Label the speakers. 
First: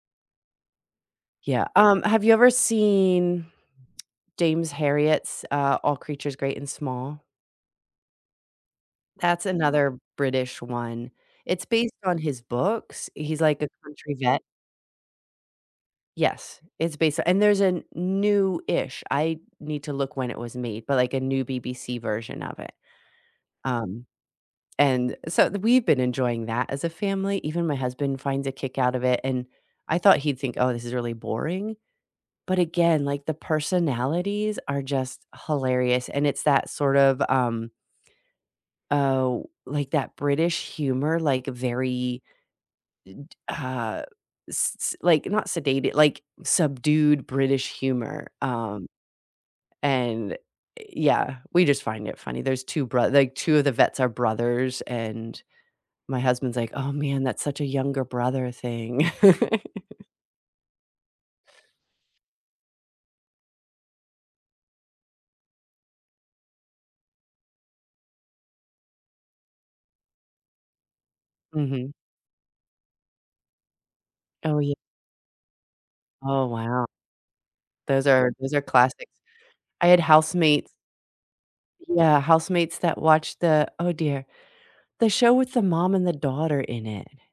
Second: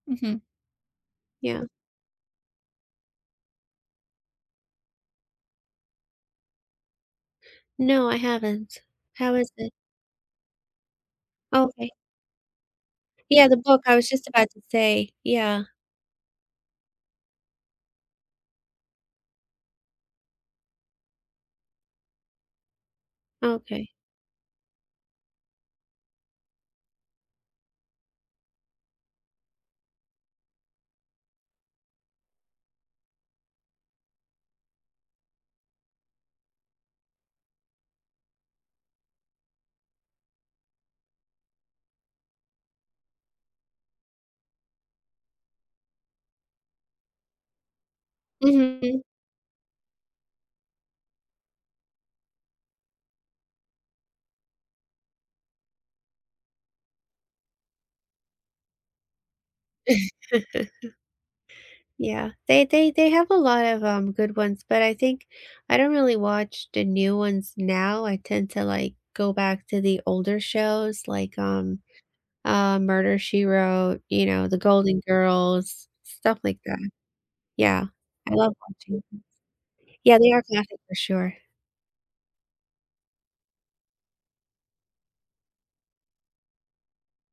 Speaker 1: Mhm. Yeah.
Speaker 2: Yeah, um, have you ever seen James Harriet's, uh, All Creatures Great and Small?
Speaker 1: No, I haven't. How
Speaker 2: That's
Speaker 1: is it?
Speaker 2: another British one, it's
Speaker 1: Okay.
Speaker 2: based on his books, he's,
Speaker 1: Yeah, the
Speaker 2: like, a
Speaker 1: book, I was
Speaker 2: country
Speaker 1: just
Speaker 2: vet.
Speaker 1: about to say, yeah.
Speaker 2: Yes, it's based and there's a newish I need to look when it was made, but, like, a new BBC version of it.
Speaker 1: Okay.
Speaker 2: Um, and so we've been enjoying that as a family, even my husband finds a kick out of it, and I thought he'd think, "Oh, this is really boring." but again, like, the personalities are just hilarious, and it's that, sort of, um oh, like that British humor, like very, i d uh, s s like, not sedated like, subdued British humor, um,
Speaker 1: Mhm.
Speaker 2: and yeah, we, just, find it funny. There's 2 broth like, 2 of the vets are brothers, and my husband's like, "Oh man, that's such a younger brother thing."
Speaker 1: Yeah, they they they have a lot of, um, good ones, but I think I don't really watch the new ones now. I tend to, like, go back to the older shows like, um,
Speaker 2: Mhm.
Speaker 1: uh, Murder She Wrote, you know, The
Speaker 2: Oh ye
Speaker 1: Golden Girls, stuff
Speaker 2: Oh
Speaker 1: like
Speaker 2: wow.
Speaker 1: that. Yeah,
Speaker 2: Those are
Speaker 1: I
Speaker 2: those
Speaker 1: love
Speaker 2: are
Speaker 1: watching.
Speaker 2: classics. I had
Speaker 1: Yeah, they are
Speaker 2: housemates
Speaker 1: classic for sure.
Speaker 2: yeah, housemates that watched the oh dear, the show with the mom and the daughter in it.